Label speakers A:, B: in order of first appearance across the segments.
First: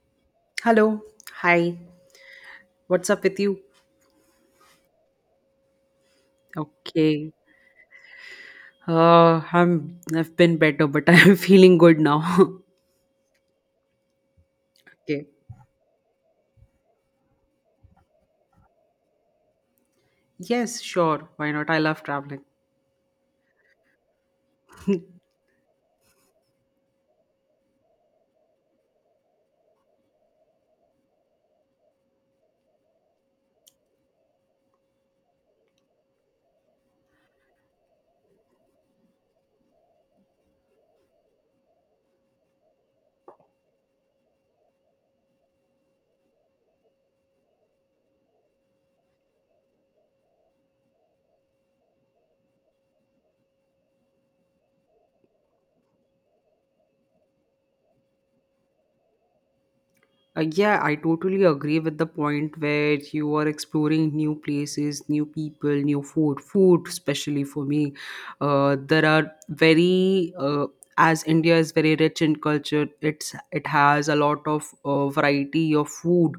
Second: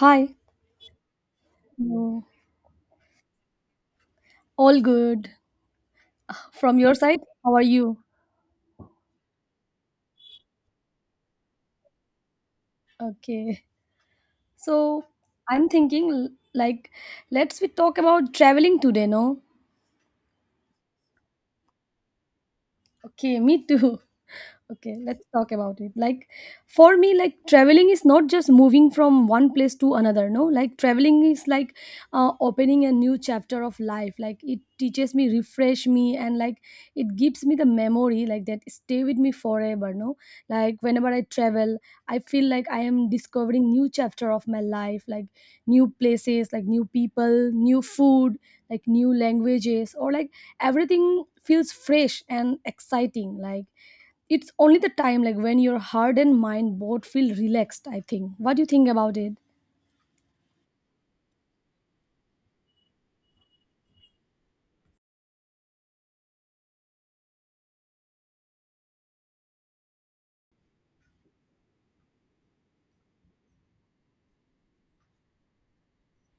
A: Hi.
B: Hello. Hi.
A: Hello.
B: What's up with you?
A: All good. From your side,
B: Okay.
A: how are you?
B: I've been better, but I'm feeling good now.
A: Okay. So
B: Okay.
A: I'm thinking like let's we talk about traveling today, no?
B: Yes, sure. Why not? I love traveling.
A: Okay, me too. Okay, let's talk about it. Like for me, like traveling is not just moving from one place to another, no? Like traveling is like opening a new chapter of life. Like it teaches me, refresh me, and like it gives me the memory like that stay with me forever, no? Like whenever I travel, I feel like I am discovering new chapter of my life, like new places, like new people, new food, like new languages, or like everything feels fresh and exciting. Like it's only the time like when your heart and mind both feel relaxed. I think, what do you think about it?
B: Yeah, I totally agree with the point where you are exploring new places, new people, new food. Food, especially for me, there are very as India is very rich in culture. It has a lot of variety of food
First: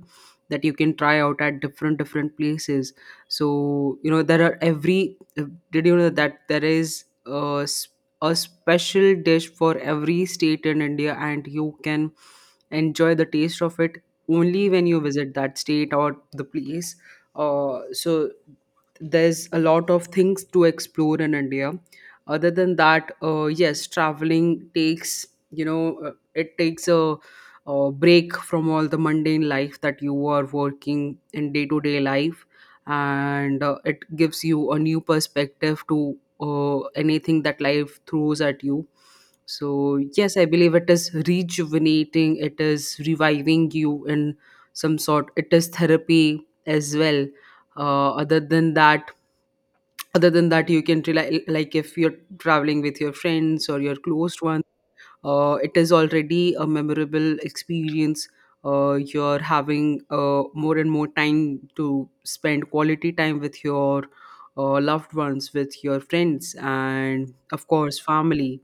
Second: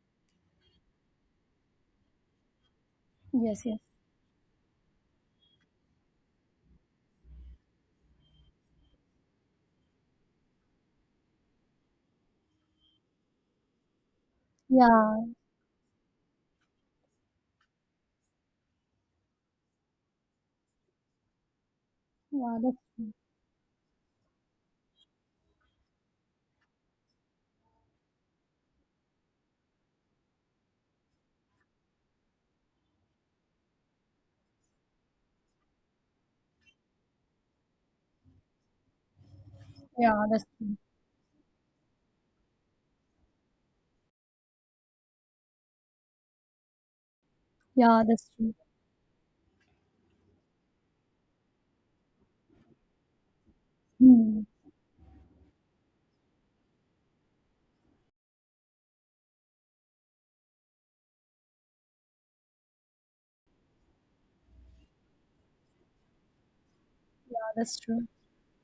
B: that you can try out at different places.
A: Yes, yes.
B: So you know there are every. Did you know that there is a special dish for every state in India, and you can enjoy the taste of it only when you
A: Yeah,
B: visit that state or the place. So there's a lot of things to explore in India. Other
A: yeah,
B: than
A: that's
B: that, yes, traveling takes you know it takes a break from all the mundane life that you are working in day to day life, and it gives you a new perspective to anything that life throws at you. So
A: yeah,
B: yes,
A: that's
B: I believe
A: true.
B: it is rejuvenating, it is reviving you in some sort, it is therapy as well.
A: Yeah,
B: uh,
A: that's
B: other
A: true.
B: than that other than that you can rely, like, if you're traveling with your friends or your
A: Hmm.
B: closed ones, it is already a memorable experience. You're having more and more time to spend quality time with your loved ones, with your friends, and
A: Yeah,
B: of
A: that's
B: course,
A: true.
B: family.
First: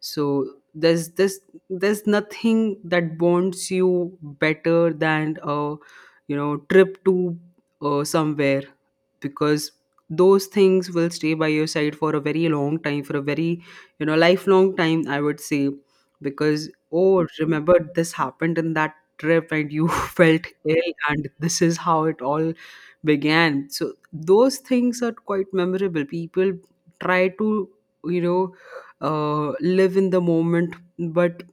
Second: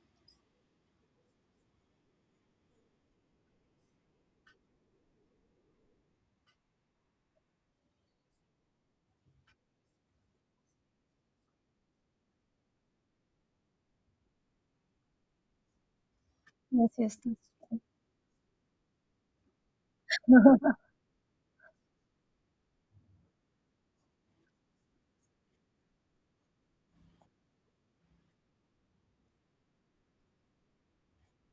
B: So there's nothing that bonds you better than a trip to somewhere, because those things will stay by your side for a very long time, for a very, lifelong time, I would say, because,
A: Yes, yes, that's
B: oh,
A: true.
B: remember this happened in that trip and you felt ill, and this is how it all began. So those things are quite memorable. People try to, you know live in the moment, but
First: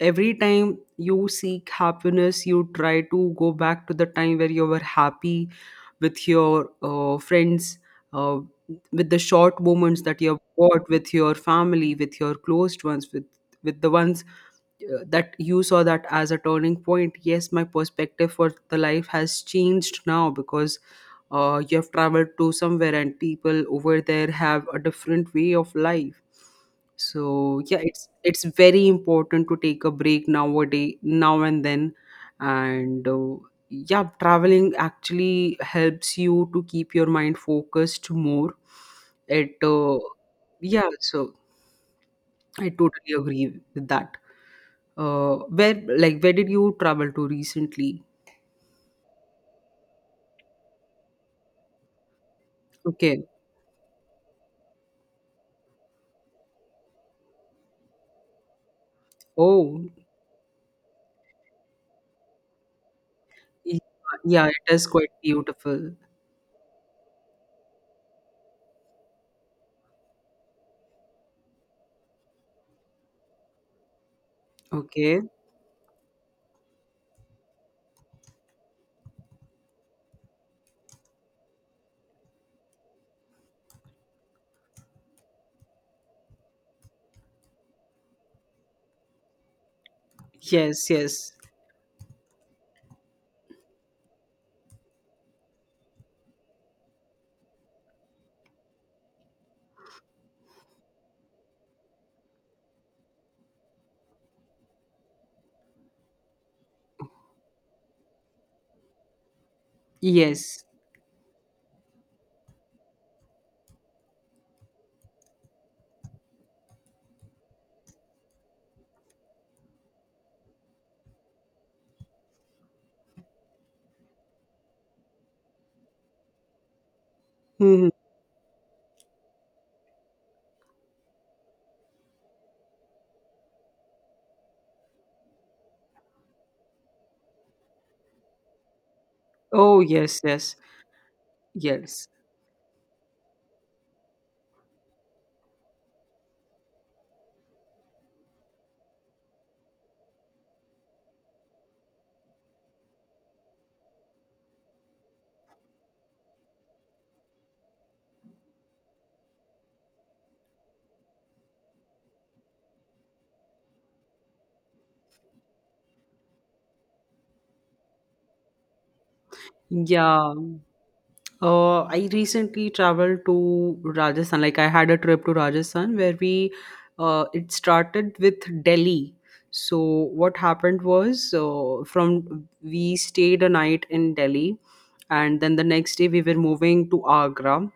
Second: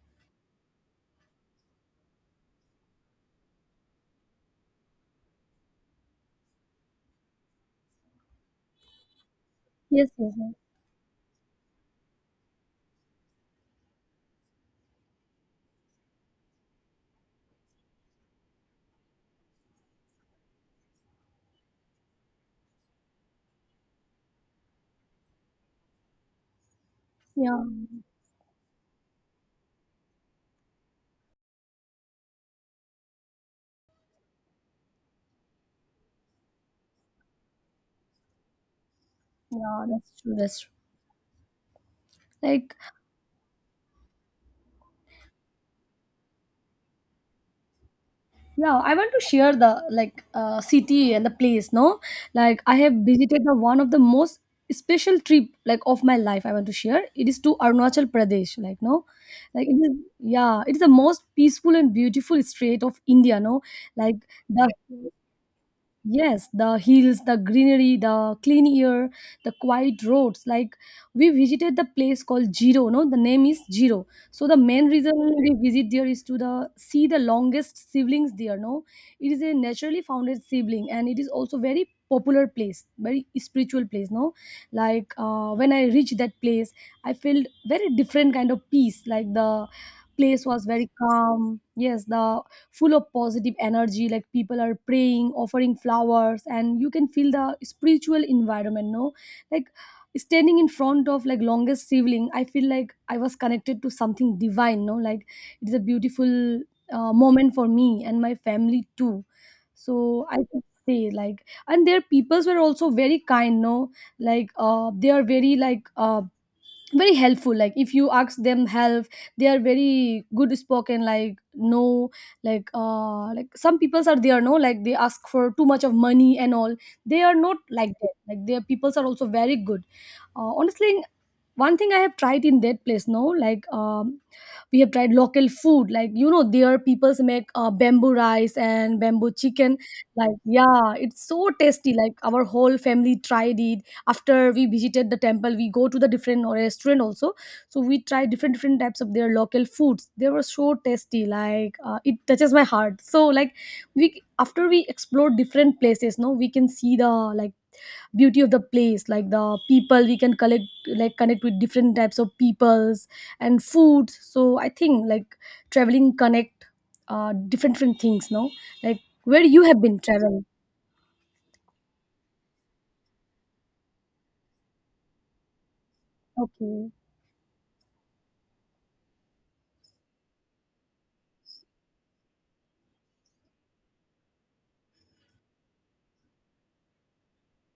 B: every time you seek happiness, you try to go back to the time where you were happy with your friends, uh, with the short moments
A: Yes,
B: that you
A: yes,
B: have
A: yes.
B: got with your family, with your closed ones, with the ones that you saw that as a turning point. Yes, my perspective for the life has changed now, because you have traveled to somewhere and people over there have a different way of life. So
A: Yeah,
B: yeah, it's very important to take a break nowadays, now and then. And yeah, traveling actually helps you to keep your mind focused more. It
A: yeah, that's true. That's true.
B: Yeah, so I
A: Like
B: totally agree with that. Where, like, where did you travel to recently?
A: yeah, I want to share the like city and the place, no? Like I have
B: Okay.
A: visited the one of the most special trip like of my life. I want to share it is to Arunachal Pradesh, like, no. Like it
B: Oh,
A: is, yeah, it is the most peaceful and beautiful state of India, no?
B: y-
A: Like
B: yeah,
A: the,
B: it is quite beautiful.
A: yes, the hills, the greenery, the clean air, the quiet roads. Like we visited the place called Jiro, no, the name is Jiro. So the main reason
B: Okay.
A: we visit there is to the see the longest siblings there, no. It is a naturally founded sibling and it is also very popular place, very spiritual place, no. Like when I reached that place, I felt very different kind of peace. Like the place was very
B: Yes, yes.
A: calm. Yes, the full of positive energy, like people are praying, offering flowers, and you can feel the spiritual environment, no? Like standing in front of like longest sibling, I feel like I was connected to something divine, no? Like it's a beautiful moment for me and my family too. So I could
B: Yes.
A: say, like, and their peoples were also very kind, no? Like they are very like very helpful. Like if you ask them help, they are very good spoken like, no. Like like some peoples are there, no, like they ask for too much of money and all. They are not
B: Mhm.
A: like that. Like their peoples are also very good, honestly. One thing I have tried in that place, no, like we have tried local food. Like you know, there people's make bamboo rice and bamboo chicken,
B: Oh, yes,
A: like,
B: yes.
A: yeah, it's so tasty.
B: Yes.
A: Like our whole family tried it. After we visited the temple, we go to the different restaurant also, so we try different different types of their local foods. They were so tasty, like it touches my heart. So like, we after we explore different places, no, we can see the like beauty of the place, like the people. We can collect, like, connect with different types of peoples and food. So I think like traveling connect different different things, no. Like where you have been
B: Yeah.
A: traveling?
B: I recently traveled to Rajasthan. Like, I had a trip to Rajasthan where
A: Okay,
B: it started with Delhi. So what happened was, from we stayed a night in Delhi, and then the next day we were moving to Agra,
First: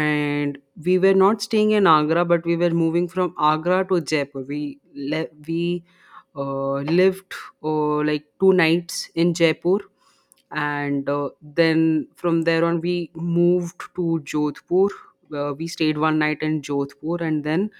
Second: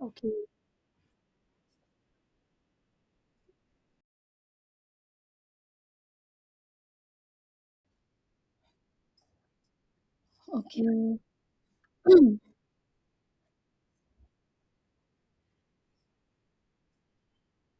A: okay,
B: we were not staying in Agra, but we were moving from Agra to Jaipur. We lived like 2 nights in Jaipur, and
A: okay.
B: then
A: Mm,
B: from there on we moved to Jodhpur. We stayed one night in Jodhpur, and then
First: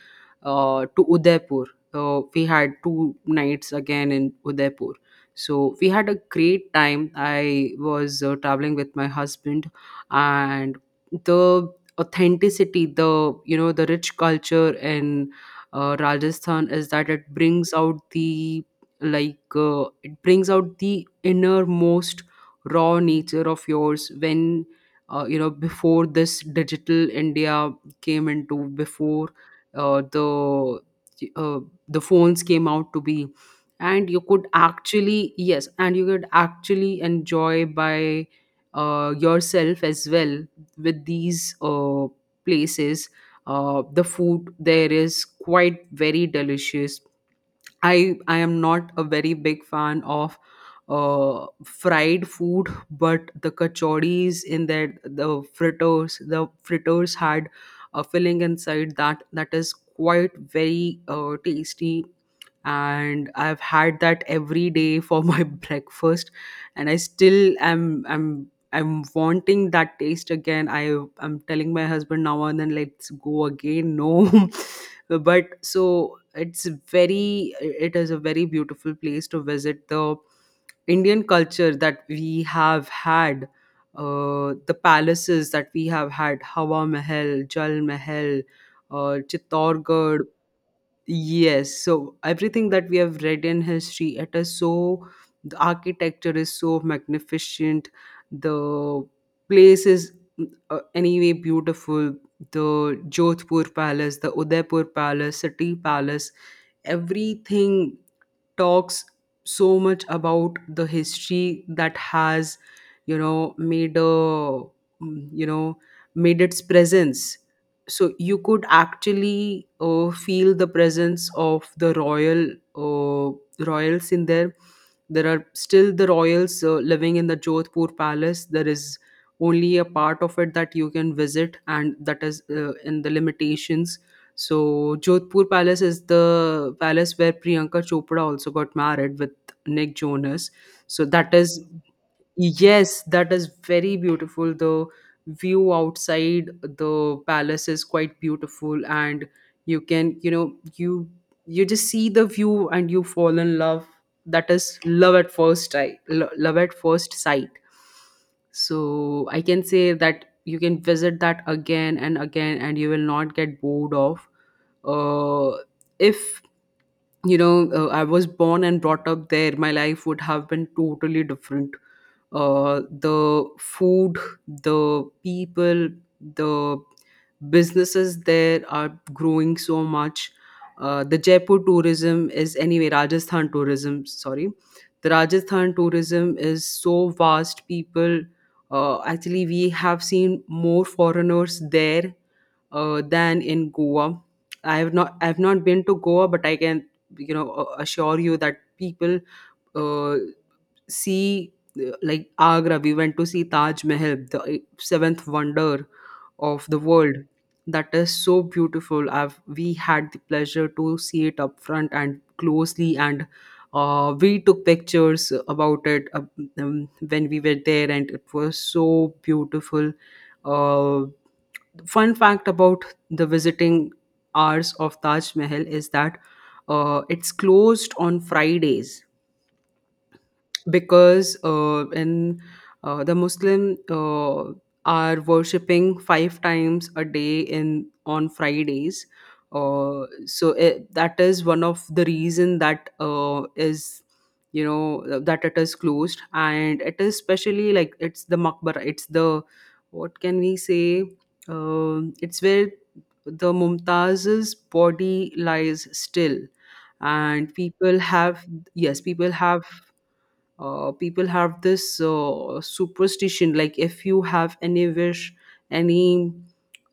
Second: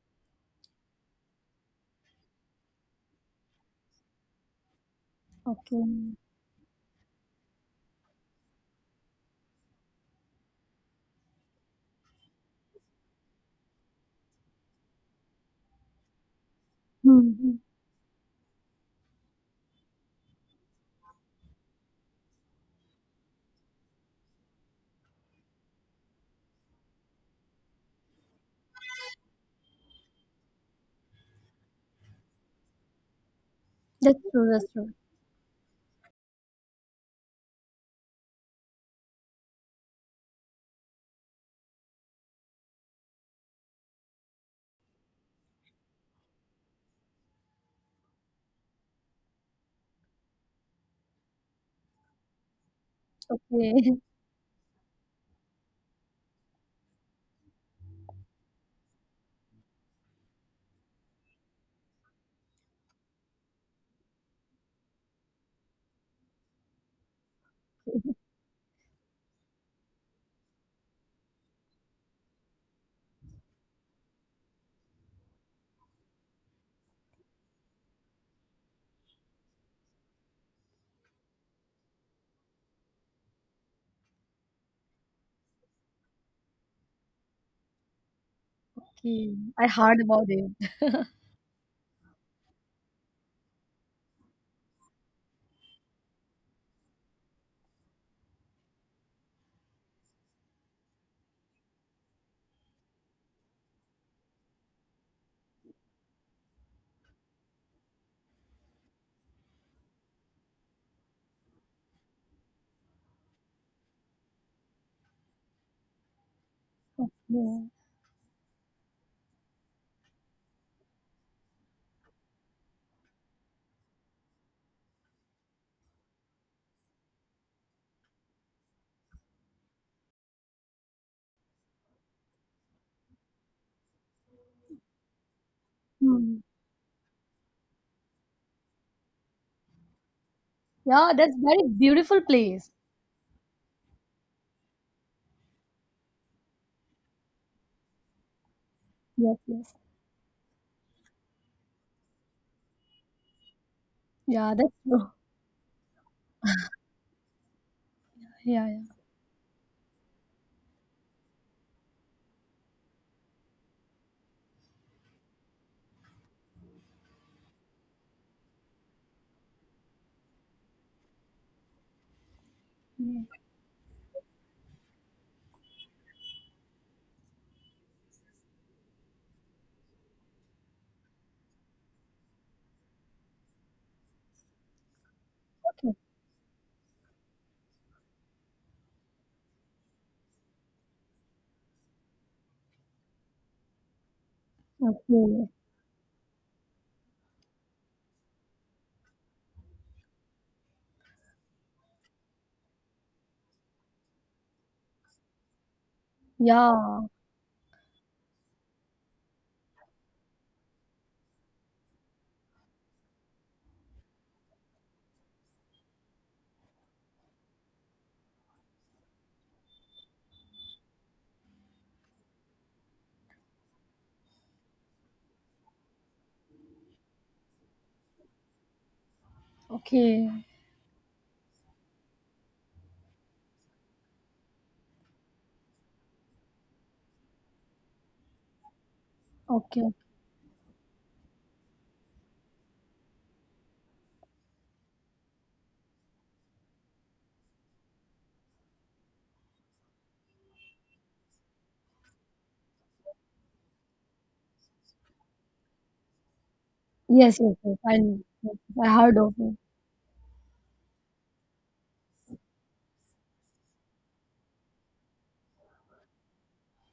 B: to Udaipur. We had 2 nights again in Udaipur. So
A: okay.
B: we had a great time. I was traveling with my husband, and the authenticity, the, the rich culture in Rajasthan is that
A: Hmm, hmm.
B: it brings out the innermost raw nature of yours when, before this digital India came into, before uh, the uh, the phones came out to be, and
A: That's true, that's true.
B: you could actually enjoy by yourself as well with these places. The food there is quite very delicious. I am not a very big fan of fried food, but the
A: Okay.
B: kachoris in there, the fritters, the fritters had a filling inside that is quite very tasty, and I've had that every day for my breakfast, and I still am. I'm wanting that taste again. I'm telling my husband now and then, let's go again, no. But it is a very beautiful place to visit. The Indian culture that we have had, the palaces that we have had, Hawa Mahal, Jal Mahal,
A: Okay, I heard
B: Chittorgarh.
A: about it.
B: Yes, so everything that we have read in history, it is so. The architecture is so magnificent, the place is, anyway, beautiful. The Jodhpur Palace, the Udaipur Palace, City Palace, everything talks so much about the history that has, made a, made its presence.
A: Yeah.
B: So you could actually feel the presence of the royal uh, royals in there. There are still the royals living in the Jodhpur Palace. There is only a part of it that you can visit, and that is in the limitations. So Jodhpur Palace is
A: Hmm.
B: the palace where Priyanka Chopra also got married with Nick Jonas. So
A: Yeah, that's
B: that is.
A: very beautiful place.
B: Yes, that is very beautiful. The view outside the palace is quite beautiful, and
A: Yes, yes.
B: you can, you know, you just see the view and you fall in love. That
A: Yeah, that's
B: is
A: true.
B: love at first sight. Love at first sight.
A: Yeah, yeah.
B: So I can say that you can visit that again and again, and you will not get bored of. Uh, if, I was born and brought up there, my life would have been totally different.
A: Mm.
B: The food, the people, the businesses there are growing so much. The Jaipur tourism is, anyway, Rajasthan tourism, sorry, the Rajasthan
A: Okay,
B: tourism is so vast. People, actually, we have seen more foreigners there than in Goa. I have
A: okay.
B: not been to Goa, but I can, assure you that people, uh, see, like Agra, we went to see Taj Mahal, the seventh wonder of the
A: Yeah.
B: world. That is so beautiful. I've We had the pleasure to see it up front and closely, and we took pictures about it when we were there, and it was so beautiful. Uh, Fun fact about the visiting hours of Taj Mahal is that it's closed on Fridays,
A: Okay,
B: because in the Muslim are worshipping 5 times a day in on Fridays.
A: okay.
B: So that is one of the reason that is, you know, that it is closed. And it is especially, like, it's the makbara, it's the, what can we say, it's where the mumtaz's body lies still,
A: Yes,
B: and
A: yes, yes. I
B: people
A: know.
B: have,
A: Yes, I
B: yes,
A: heard of it.
B: people have this superstition, like, if you have any wish, any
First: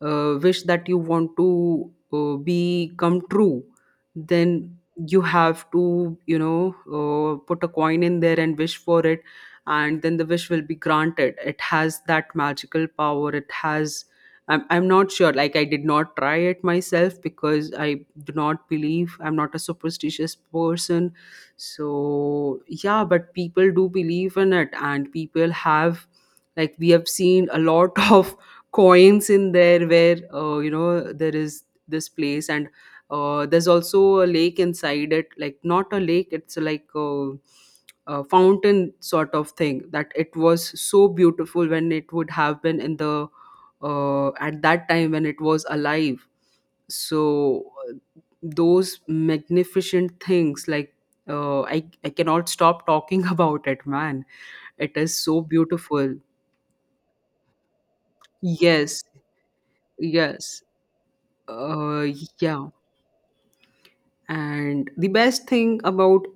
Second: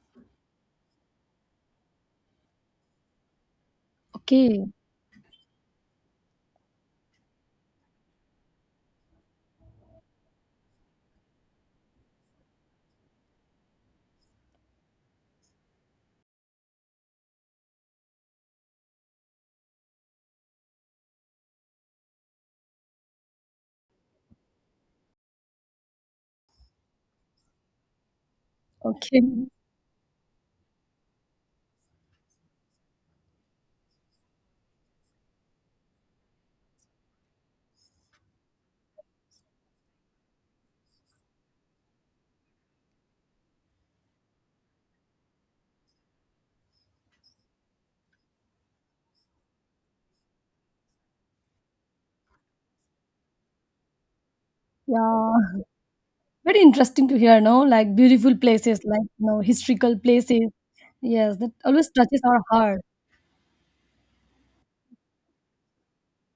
B: wish that you want to be come true,
A: Okay,
B: then you have to, put a coin in there and wish for it, and then the wish will be granted. It has that magical power, it has. I'm not sure. Like, I did not try it myself because I do not believe, I'm not a superstitious person. So yeah, but people do believe in it, and people have, like, we have seen a lot of
A: okay.
B: coins in there where, there is this place. And there's also a lake inside it, like, not a lake, it's like a fountain sort of thing, that it was so beautiful when it would have been in the, at that time when it was alive. So, those magnificent things, like, I cannot stop talking about it, man. It is so
A: Yeah,
B: beautiful.
A: very interesting to hear, no? Like beautiful places, like
B: Yes,
A: you know, historical places.
B: yes.
A: Yes, that always
B: Uh,
A: touches our
B: yeah.
A: heart.
B: And the best thing about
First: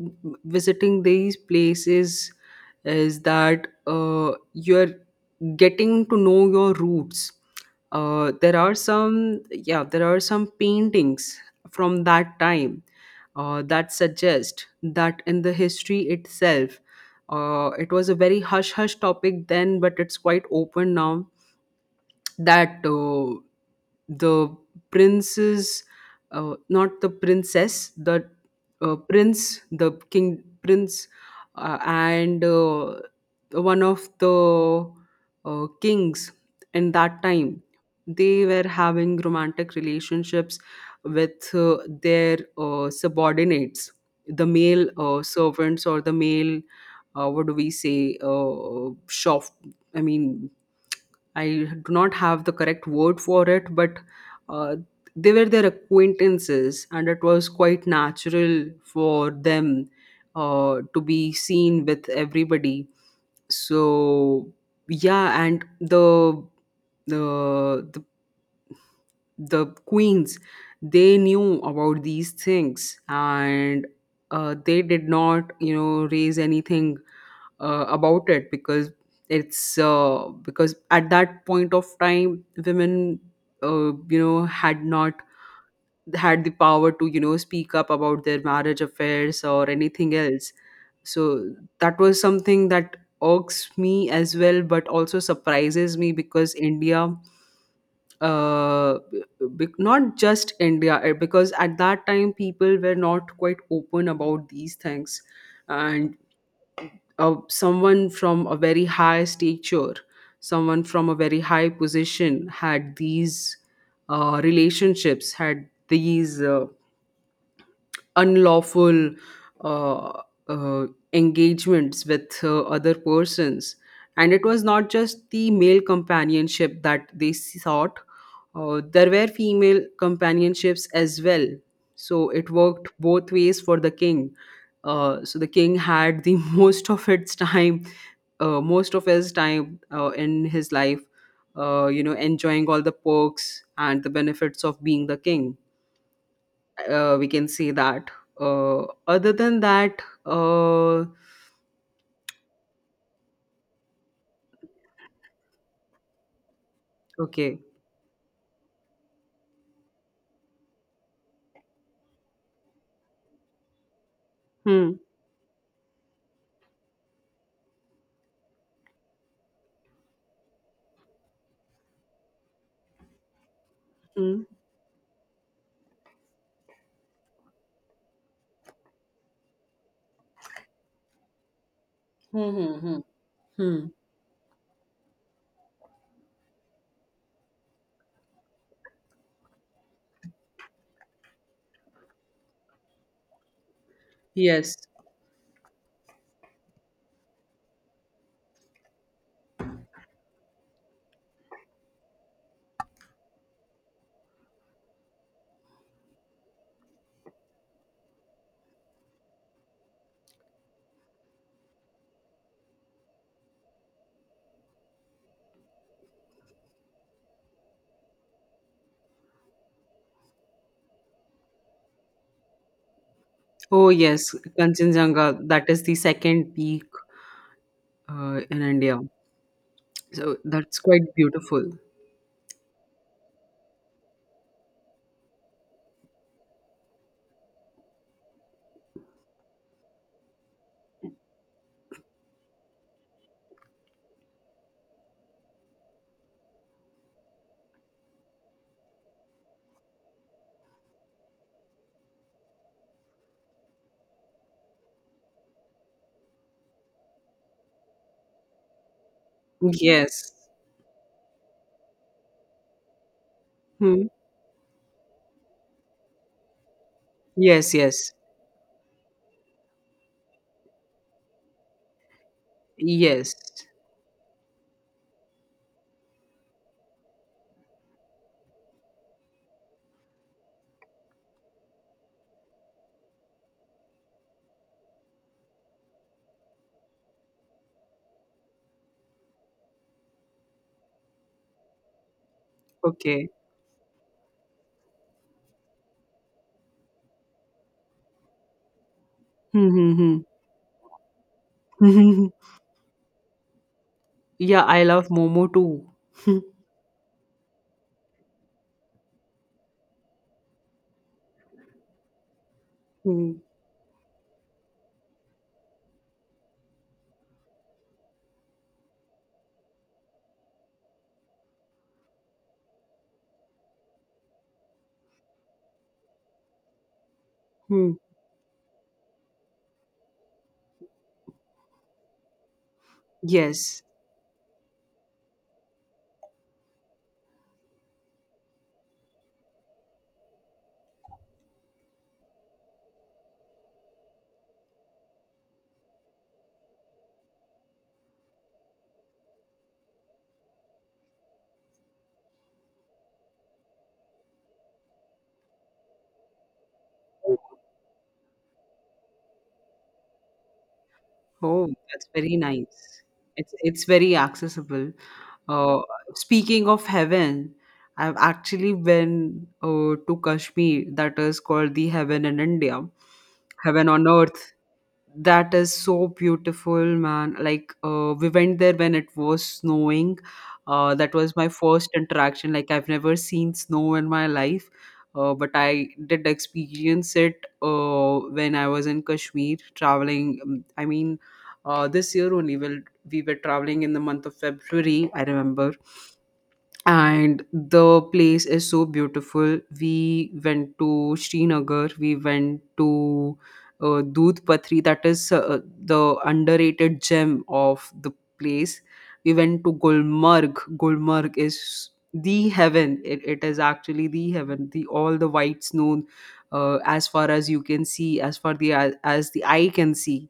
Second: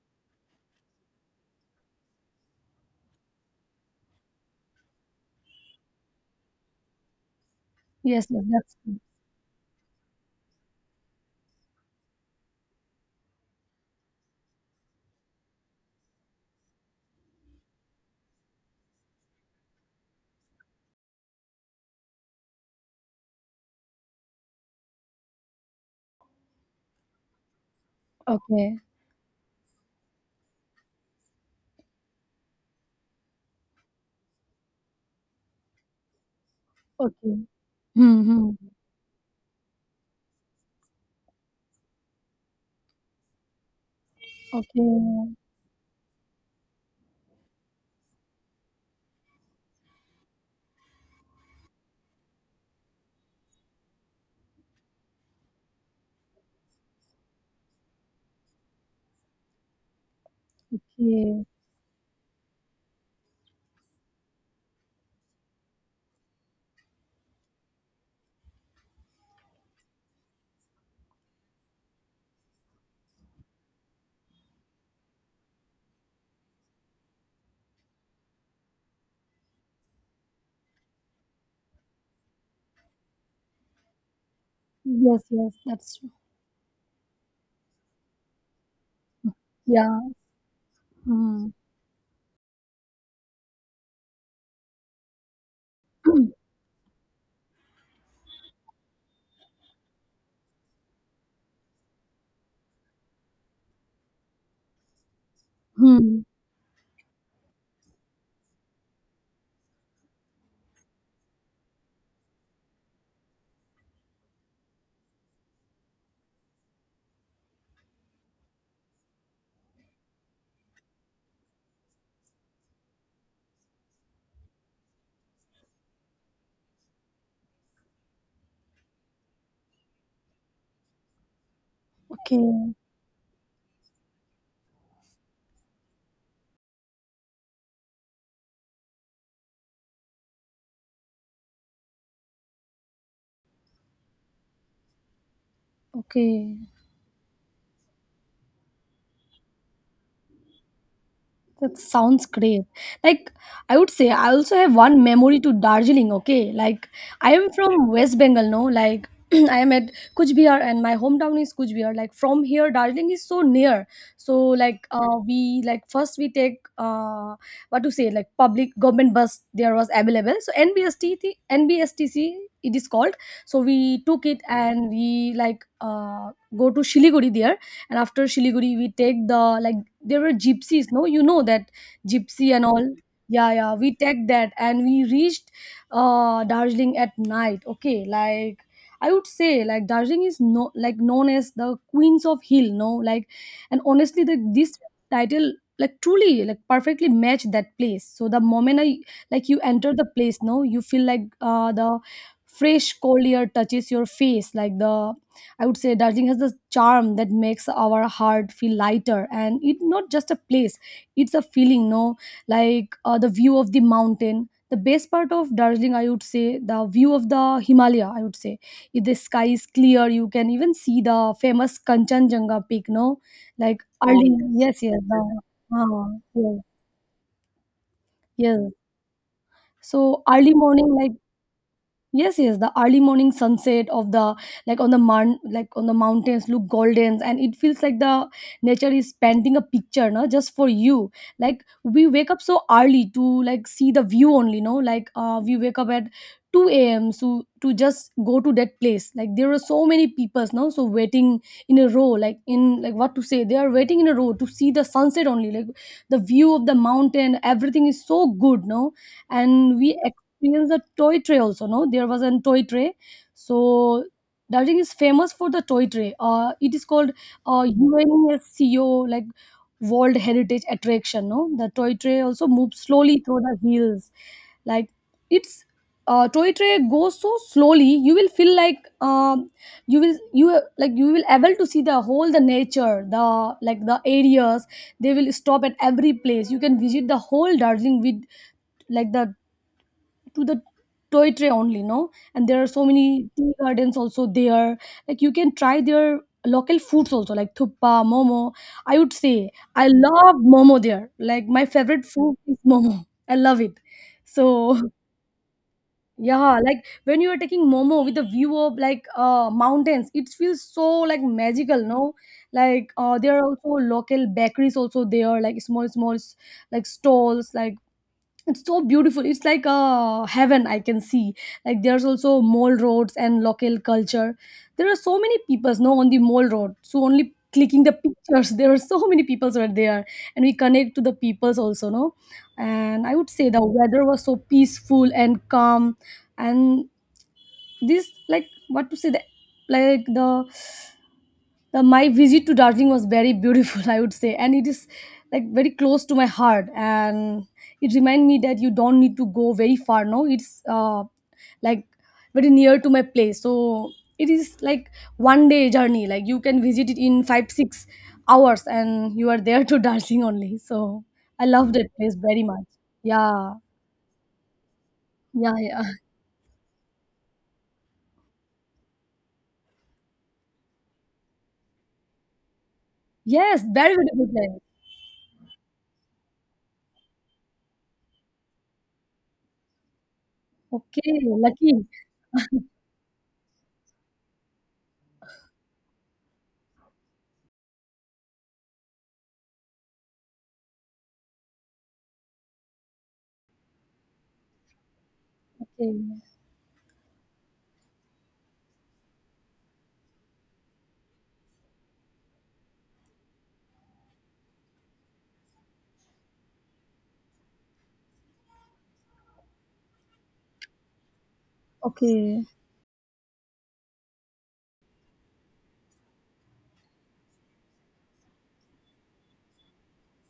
B: visiting these places is that you're getting to know your roots.
A: Yes, yes,
B: There are
A: that's good.
B: some, yeah, there are some paintings from that time that suggest that in the history itself, it was a very hush hush topic then, but it's quite open now, that the princes, not the princess, the
A: Okay,
B: prince, the king prince, and one of the kings in that
A: okay.
B: time, they were
A: Mm-hmm.
B: having romantic relationships with their subordinates, the male
A: Okay,
B: servants, or the male, what do we say, shop, I mean, I do not have the correct word for it, but uh, they were their acquaintances, and it was quite natural for them to be
A: okay.
B: seen with everybody. So yeah, and the the queens they knew about these things and they did not raise anything about it because it's because at that point of time women had not
A: Yes, yes, that's true.
B: had the power to speak up about their marriage affairs or
A: Yeah.
B: anything else. So that was something that irks me as well, but also surprises me because India, uh not just India, because at that time people were not quite open about these things. And
A: Mm-hmm.
B: someone from a very high stature, someone from a very high position, had these relationships, had these unlawful uh, uh, engagements with other persons. And it was not just the male companionship that they sought. There were female companionships as well, so it
A: Okay,
B: worked both ways for the king. So the king had the most of its time, most of his time in his life, enjoying all the perks and the benefits of being the king,
A: okay.
B: we can say that. Other than that,
A: That sounds great. Like I would say, I also have one memory to Darjeeling. Okay, like I am
B: okay.
A: from West Bengal. No, like I am at Kuch Bihar, and my hometown is Kuch Bihar. Like from here, Darjeeling is so near. So like
B: Hmm.
A: we like first we take uh what to say, like public government bus there was available. So NBSTC it is called. So we took it
B: Hmm.
A: and we like go to Shiliguri there, and after Shiliguri we take the like there were gypsies, no, you know that
B: Hmm,
A: gypsy and
B: hmm,
A: all.
B: hmm,
A: Yeah, yeah,
B: hmm.
A: we take that and we reached Darjeeling at night. Okay, like I would say like Darjeeling is no like known as the Queens of Hill, no? Like and honestly, the
B: Yes.
A: this title like truly like perfectly match that place. So the moment I like you enter the place, no, you feel like the fresh cold air touches your face. Like the, I would say Darjeeling has this charm that makes our heart feel lighter, and it's not just a place; it's a feeling. No, like the view of the mountain. The best part of Darjeeling, I would say, the view of the Himalaya. I would say, if the sky is clear, you can even see the famous Kanchenjunga peak. No, like
B: Oh
A: early. Oh,
B: yes,
A: early. Yes, yes,
B: Kanchenjunga.
A: the,
B: That is the second
A: yes,
B: peak in
A: yes.
B: India.
A: So
B: So
A: early
B: that's
A: morning, like,
B: quite beautiful.
A: yes, yes, the early morning sunset of the, like on the moun like on the mountains look golden, and it feels like the nature is painting a picture, no, just for you. Like we wake up so early to like see the view only, no, like we wake up at 2 a.m. so to just go to that place. Like there are so many people, no? So waiting in a row, like in like what to say, they are waiting in a row to see the sunset only. Like the view of the mountain, everything is so good, no, and we
B: Yes.
A: experienced the toy tray also, no, there was a toy tray. So
B: Hmm.
A: Darjeeling is famous for the toy tray. It is called
B: Yes. Yes.
A: UNESCO like world heritage attraction, no. The toy tray also moves slowly
B: Yes.
A: through the hills, like it's toy tray goes so slowly. You will feel like you will you like you will able to see the whole the nature, the like the areas. They will stop at every place. You can visit the whole Darjeeling with like the to the toy tray only, no. And there are so
B: Okay.
A: many tea gardens also there, like you can try their local foods also like thuppa momo. I would say I
B: Hmm. Hmm.
A: love momo there. Like my favorite
B: Hmm.
A: food is momo. I love it. So
B: Yeah, I love Momo too.
A: yeah, like when you are taking momo with a view of like mountains, it feels so like magical, no? Like
B: Hmm.
A: there are also local bakeries also there, like small small like stalls. Like it's so beautiful, it's like a heaven, I can see. Like there's also mall roads and local culture. There are so many peoples now on the mall road, so only clicking
B: Hmm.
A: the
B: Hmm.
A: pictures. There are so many peoples were there, and we connect to the peoples also, no. And I would say the
B: Yes.
A: weather was so peaceful and calm. And this like what to say, the like the my visit to Darjeeling was very beautiful, I would say, and it is like very close to my heart, and it reminded me that you don't need to go very far. No, it's like very near to my place, so it is like one day journey. Like you can visit it in 5 6 hours, and you are there to Darjeeling only. So I
B: Oh,
A: love that
B: that's
A: place
B: very
A: very much.
B: nice.
A: Yeah,
B: It's very accessible.
A: yeah,
B: Uh,
A: yeah.
B: speaking of heaven, I've actually been to Kashmir, that is called the heaven in India,
A: Yes,
B: heaven
A: very
B: on
A: beautiful place.
B: earth. That is so beautiful, man. Like we went there when it was snowing. That
A: Okay,
B: was my
A: lucky.
B: first interaction. Like, I've never seen snow in my life. But I did experience it when I was in Kashmir traveling. I mean, this year only. Well, we were traveling in the month of February, I remember.
A: Okay,
B: And the place is so beautiful. We went to Srinagar, we went to Doodh Patri, that is the underrated gem of the place. We went to Gulmarg. Gulmarg is
A: okay,
B: the heaven. It is actually the heaven, the all the white snow, as far as you can see, as the eye can see.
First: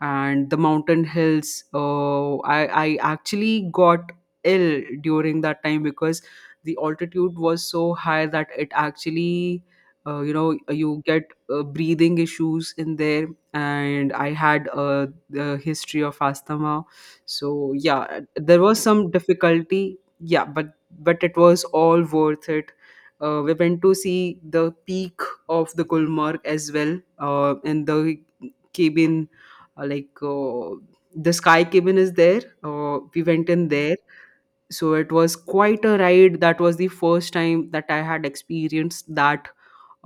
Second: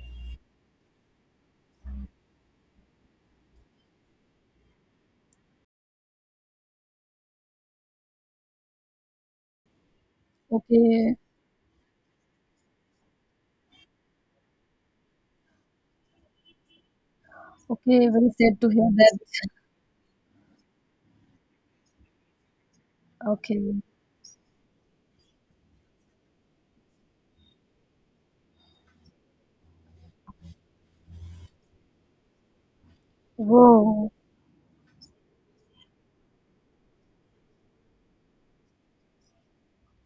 B: And the mountain hills, I actually got ill during that time because the altitude was so high that it actually, you know, you
A: okay.
B: get breathing issues in there. And I had the history of asthma, so
A: Okay,
B: yeah,
A: very sad
B: there
A: to
B: was
A: hear
B: some
A: that.
B: difficulty, yeah, but it was all worth it. We
A: Okay.
B: went to see the peak of the Gulmarg as well, and the cabin, uh, like uh, the sky cabin is there. We went in there,
A: Whoa.
B: so it was quite a ride. That was the first time that I had experienced that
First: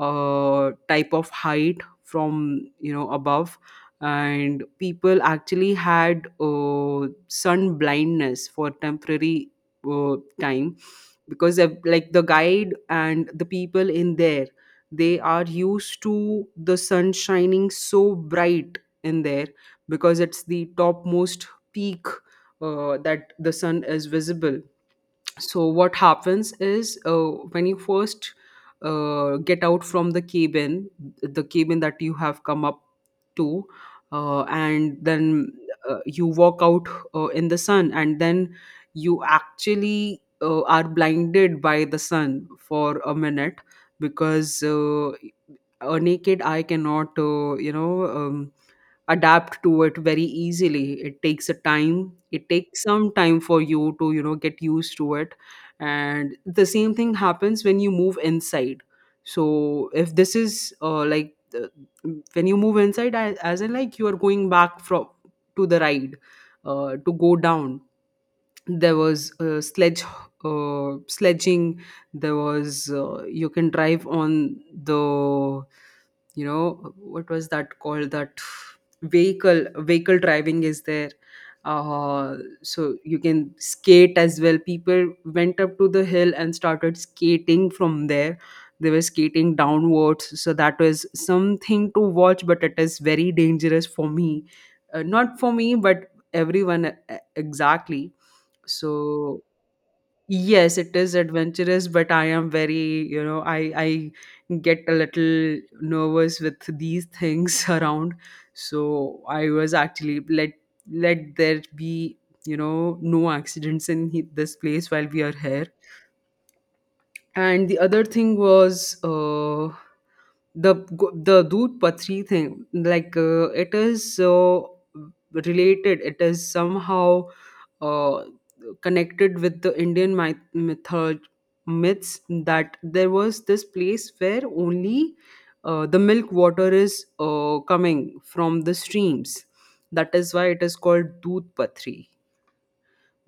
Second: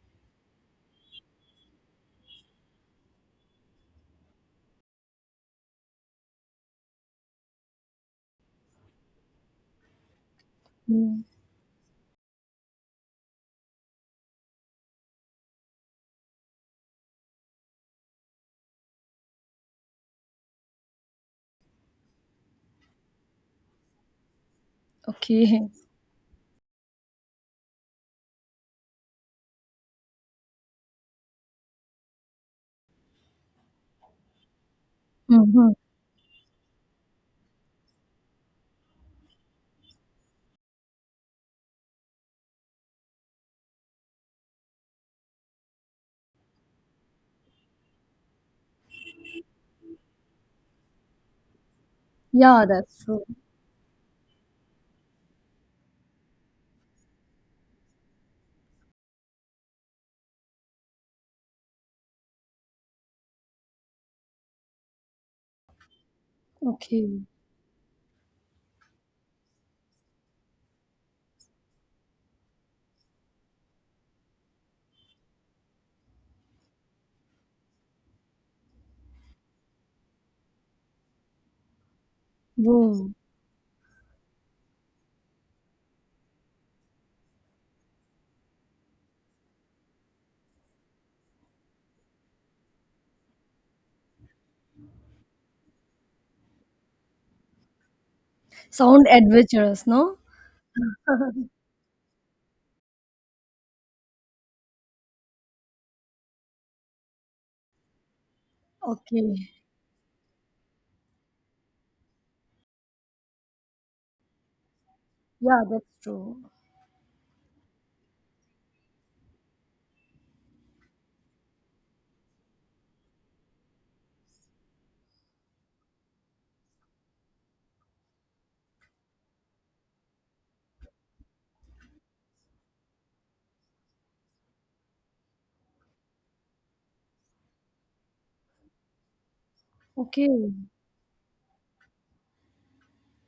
B: type of height, from you know, above. And people actually had sun blindness for temporary time,
A: Mm.
B: because of- like the guide and the people in there, they are used to the sun shining so bright in there because it's the topmost peak that the sun is visible. So
A: Okay.
B: what happens is, when you first get out from the cabin, the cabin that you have come up to, and then
A: Mm-hmm.
B: you walk out in the sun, and then you actually are blinded by the sun for a minute, because a naked eye cannot you know, adapt to it very easily. It takes a time, it
A: Yeah,
B: takes
A: that's
B: some
A: true.
B: time for you to you know get used to it. And the same thing happens when you move inside. So if this is like the, when you move inside a- as in like you are going back from to the ride
A: Okay.
B: to go down, there was sledge sledging. There was you can drive on the, you know, what was that called, that vehicle driving is there. uh, so
A: Whoa.
B: you can skate as well. People went up to the hill and started skating from there. They were skating downwards, so that was something to watch, but it is very dangerous for me, not for me but everyone, exactly.
A: Sound
B: So
A: adventurous, no?
B: yes, it is adventurous, but I am very, you know, I get a little nervous with these things around. So
A: Okay.
B: I was actually let there be, you know, no accidents in he- this place while we are
A: Yeah,
B: here.
A: that's true.
B: And the other thing was, the the Dood Patri thing, like it is so related, it is somehow uh, connected with the Indian myth method, myths, that there was this place where only the milk water is coming from the streams. That is why
A: Okay.
B: it is called Dood Patri,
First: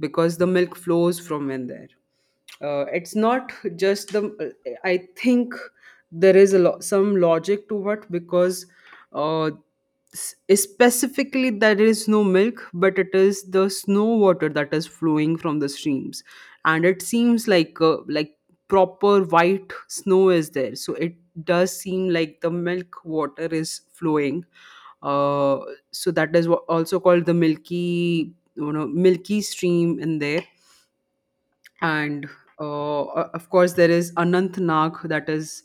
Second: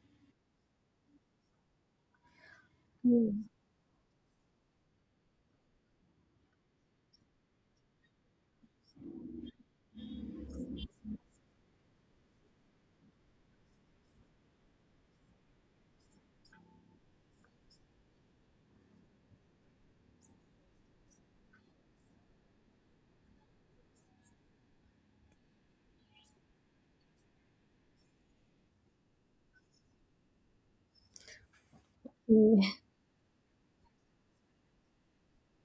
B: because the milk flows from in there. It's
A: Okay.
B: not just the I think there is a lo- some logic to it, because uh, specifically there is no milk, but it is the snow water that is flowing from the streams. And it seems like, proper white snow is there, so it does seem like the milk water is flowing. uh, so that is wha- also called the milky, you know, milky stream in there. And
A: Okay.
B: uh, of course, there is Anant Nag. That is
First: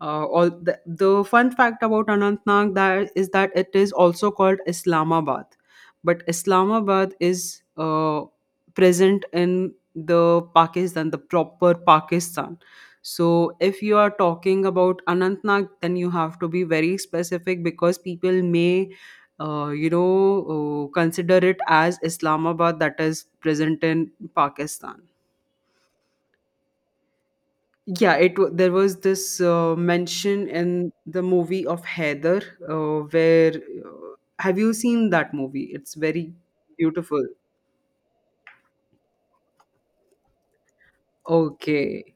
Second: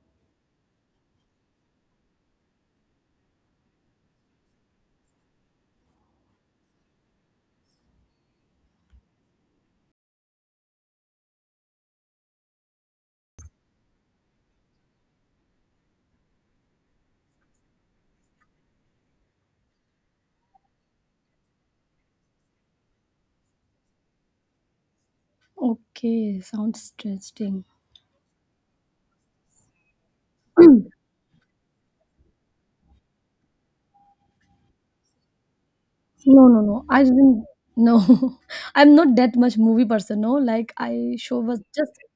B: all the fun fact about Anant Nag that is that it is also called Islamabad, but Islamabad is present in the Pakistan, the proper Pakistan. So if you are talking about Anant Nag, then you have to be very specific because people may uh, you know consider it as Islamabad that is present in Pakistan.
A: Okay, sounds interesting.
B: Yeah, it wa- there was this mention in the movie of Heather, where have you seen that movie? It's very
A: No, no, no. I
B: beautiful.
A: didn't. No, I'm not that much movie person. No, like I show was just
B: Okay,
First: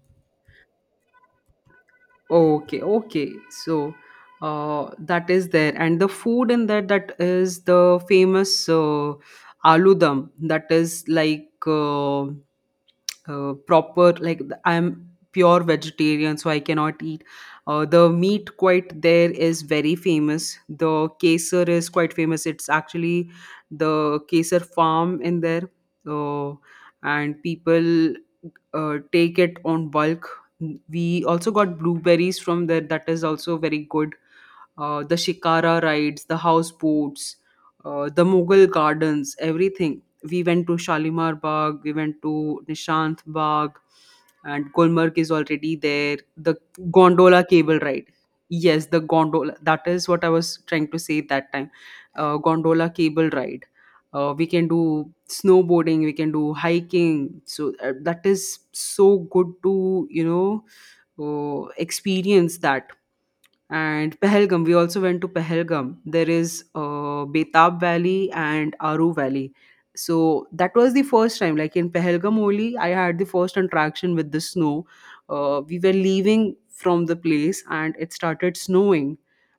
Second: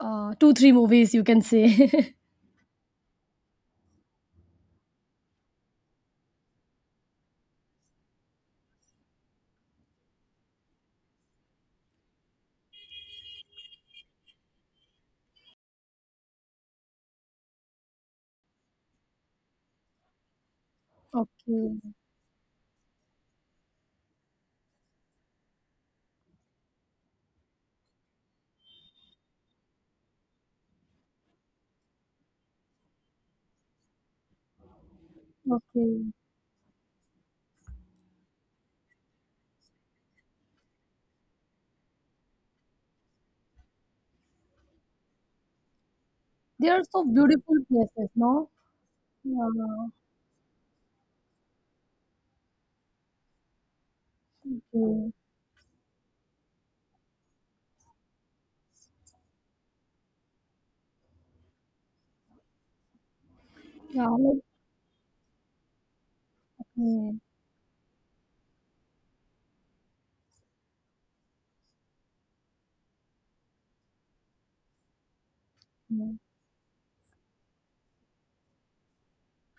A: two, three movies, you can say.
B: okay, okay. So that is there. And the food in that, that is the famous aloo dum. That is like. Proper like th- I'm pure vegetarian, so I cannot eat the meat. Quite there is very famous, the kesar
A: Okay,
B: is quite famous. It's actually the kesar farm in there, uh, and people take it on bulk. We also got blueberries from there, that is also very good. The Shikara
A: okay.
B: rides, the houseboats, the Mughal gardens, everything. We went to Shalimar Bagh, we went to Nishant Bagh, and Gulmarg is already there. The
A: They are so
B: gondola
A: beautiful
B: cable ride.
A: places, no?
B: Yes, the
A: Yeah,
B: gondola. That is what I was trying to say that time. Gondola cable ride. We can do
A: okay.
B: snowboarding. We can do hiking. So that is so good to you know experience that.
A: Yeah,
B: And
A: like,
B: Pahalgam. We also went to Pahalgam. There is
A: yeah,
B: Betab Valley and Aru Valley. So that was the first time, like in Pahalgam only, I had the first interaction with the snow. We were
A: yeah,
B: leaving from the place and it started snowing,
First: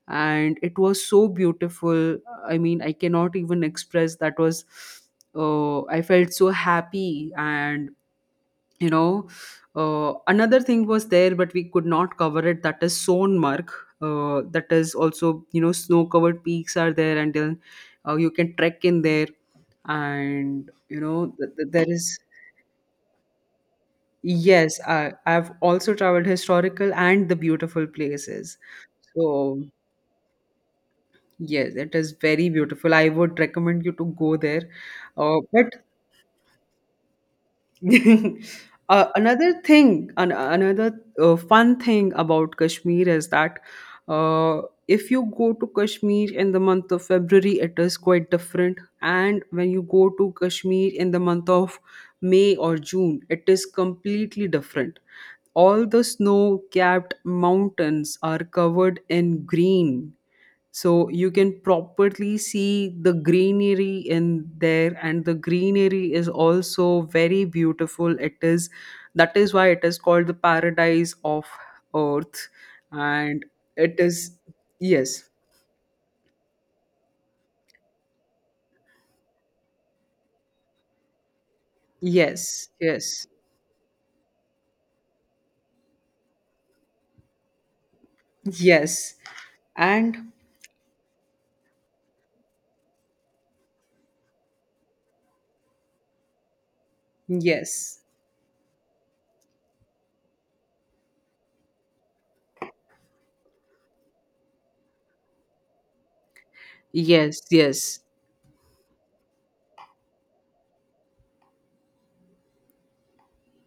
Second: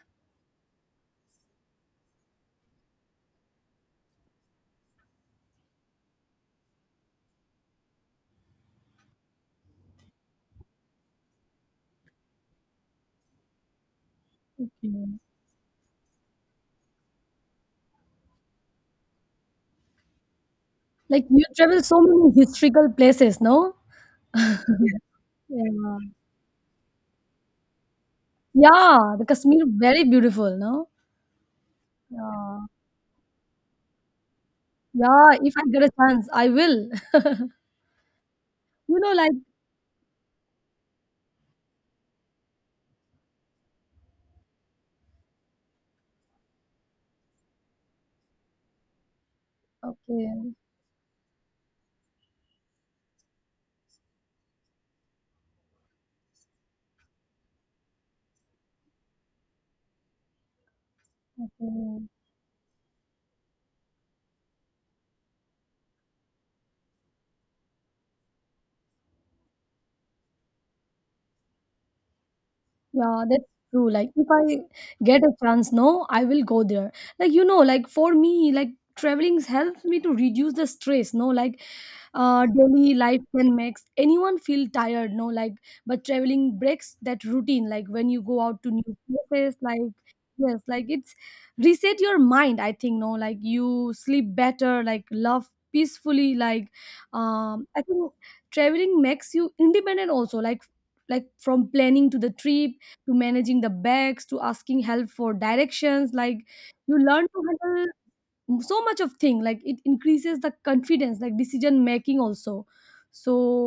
B: and it was so beautiful. I mean, I cannot even express. That was, I felt so happy. And you know, another thing was there, but we could not cover it, that is Sonmark. That is
A: okay.
B: also, you know, snow covered peaks are there, and then you can trek in there. And you
A: Like
B: know,
A: you travel
B: there
A: so
B: is,
A: many historical places, no?
B: yes, I've also
A: Yeah.
B: traveled historical and the beautiful places.
A: Yeah, the
B: So
A: Kashmir very beautiful, no?
B: yes, it is very
A: Yeah.
B: beautiful. I would recommend you to go there.
A: Yeah, if I
B: But
A: get a chance, I will. You know, like
B: another thing, another fun thing about Kashmir is that uh, if you go to Kashmir in the month of February, it is quite different. And when you go to
A: okay,
B: Kashmir in the month of May or June, it is completely different. All the snow capped mountains are covered in green, so you can
A: okay.
B: properly see the greenery in there, and the greenery is also very beautiful. It is, that is why it is called the paradise of earth.
A: Yeah, that's
B: And
A: true.
B: it
A: Like if
B: is,
A: I get
B: yes,
A: a chance, no, I will go there. Like you know, like for me, like traveling helps me to reduce the stress. No, like
B: yes,
A: daily life
B: yes,
A: can make anyone feel tired. No, like but traveling breaks that routine. Like when you go out to new
B: yes.
A: places, like
B: And
A: yes, like it's reset your mind. I think no, like you sleep better. Like love peacefully. Like I
B: yes,
A: think traveling makes you independent also. Like from planning to the trip to managing the bags to asking help for directions, like you learn
B: yes,
A: to handle
B: yes.
A: so much of thing. Like it increases the confidence like decision making also. So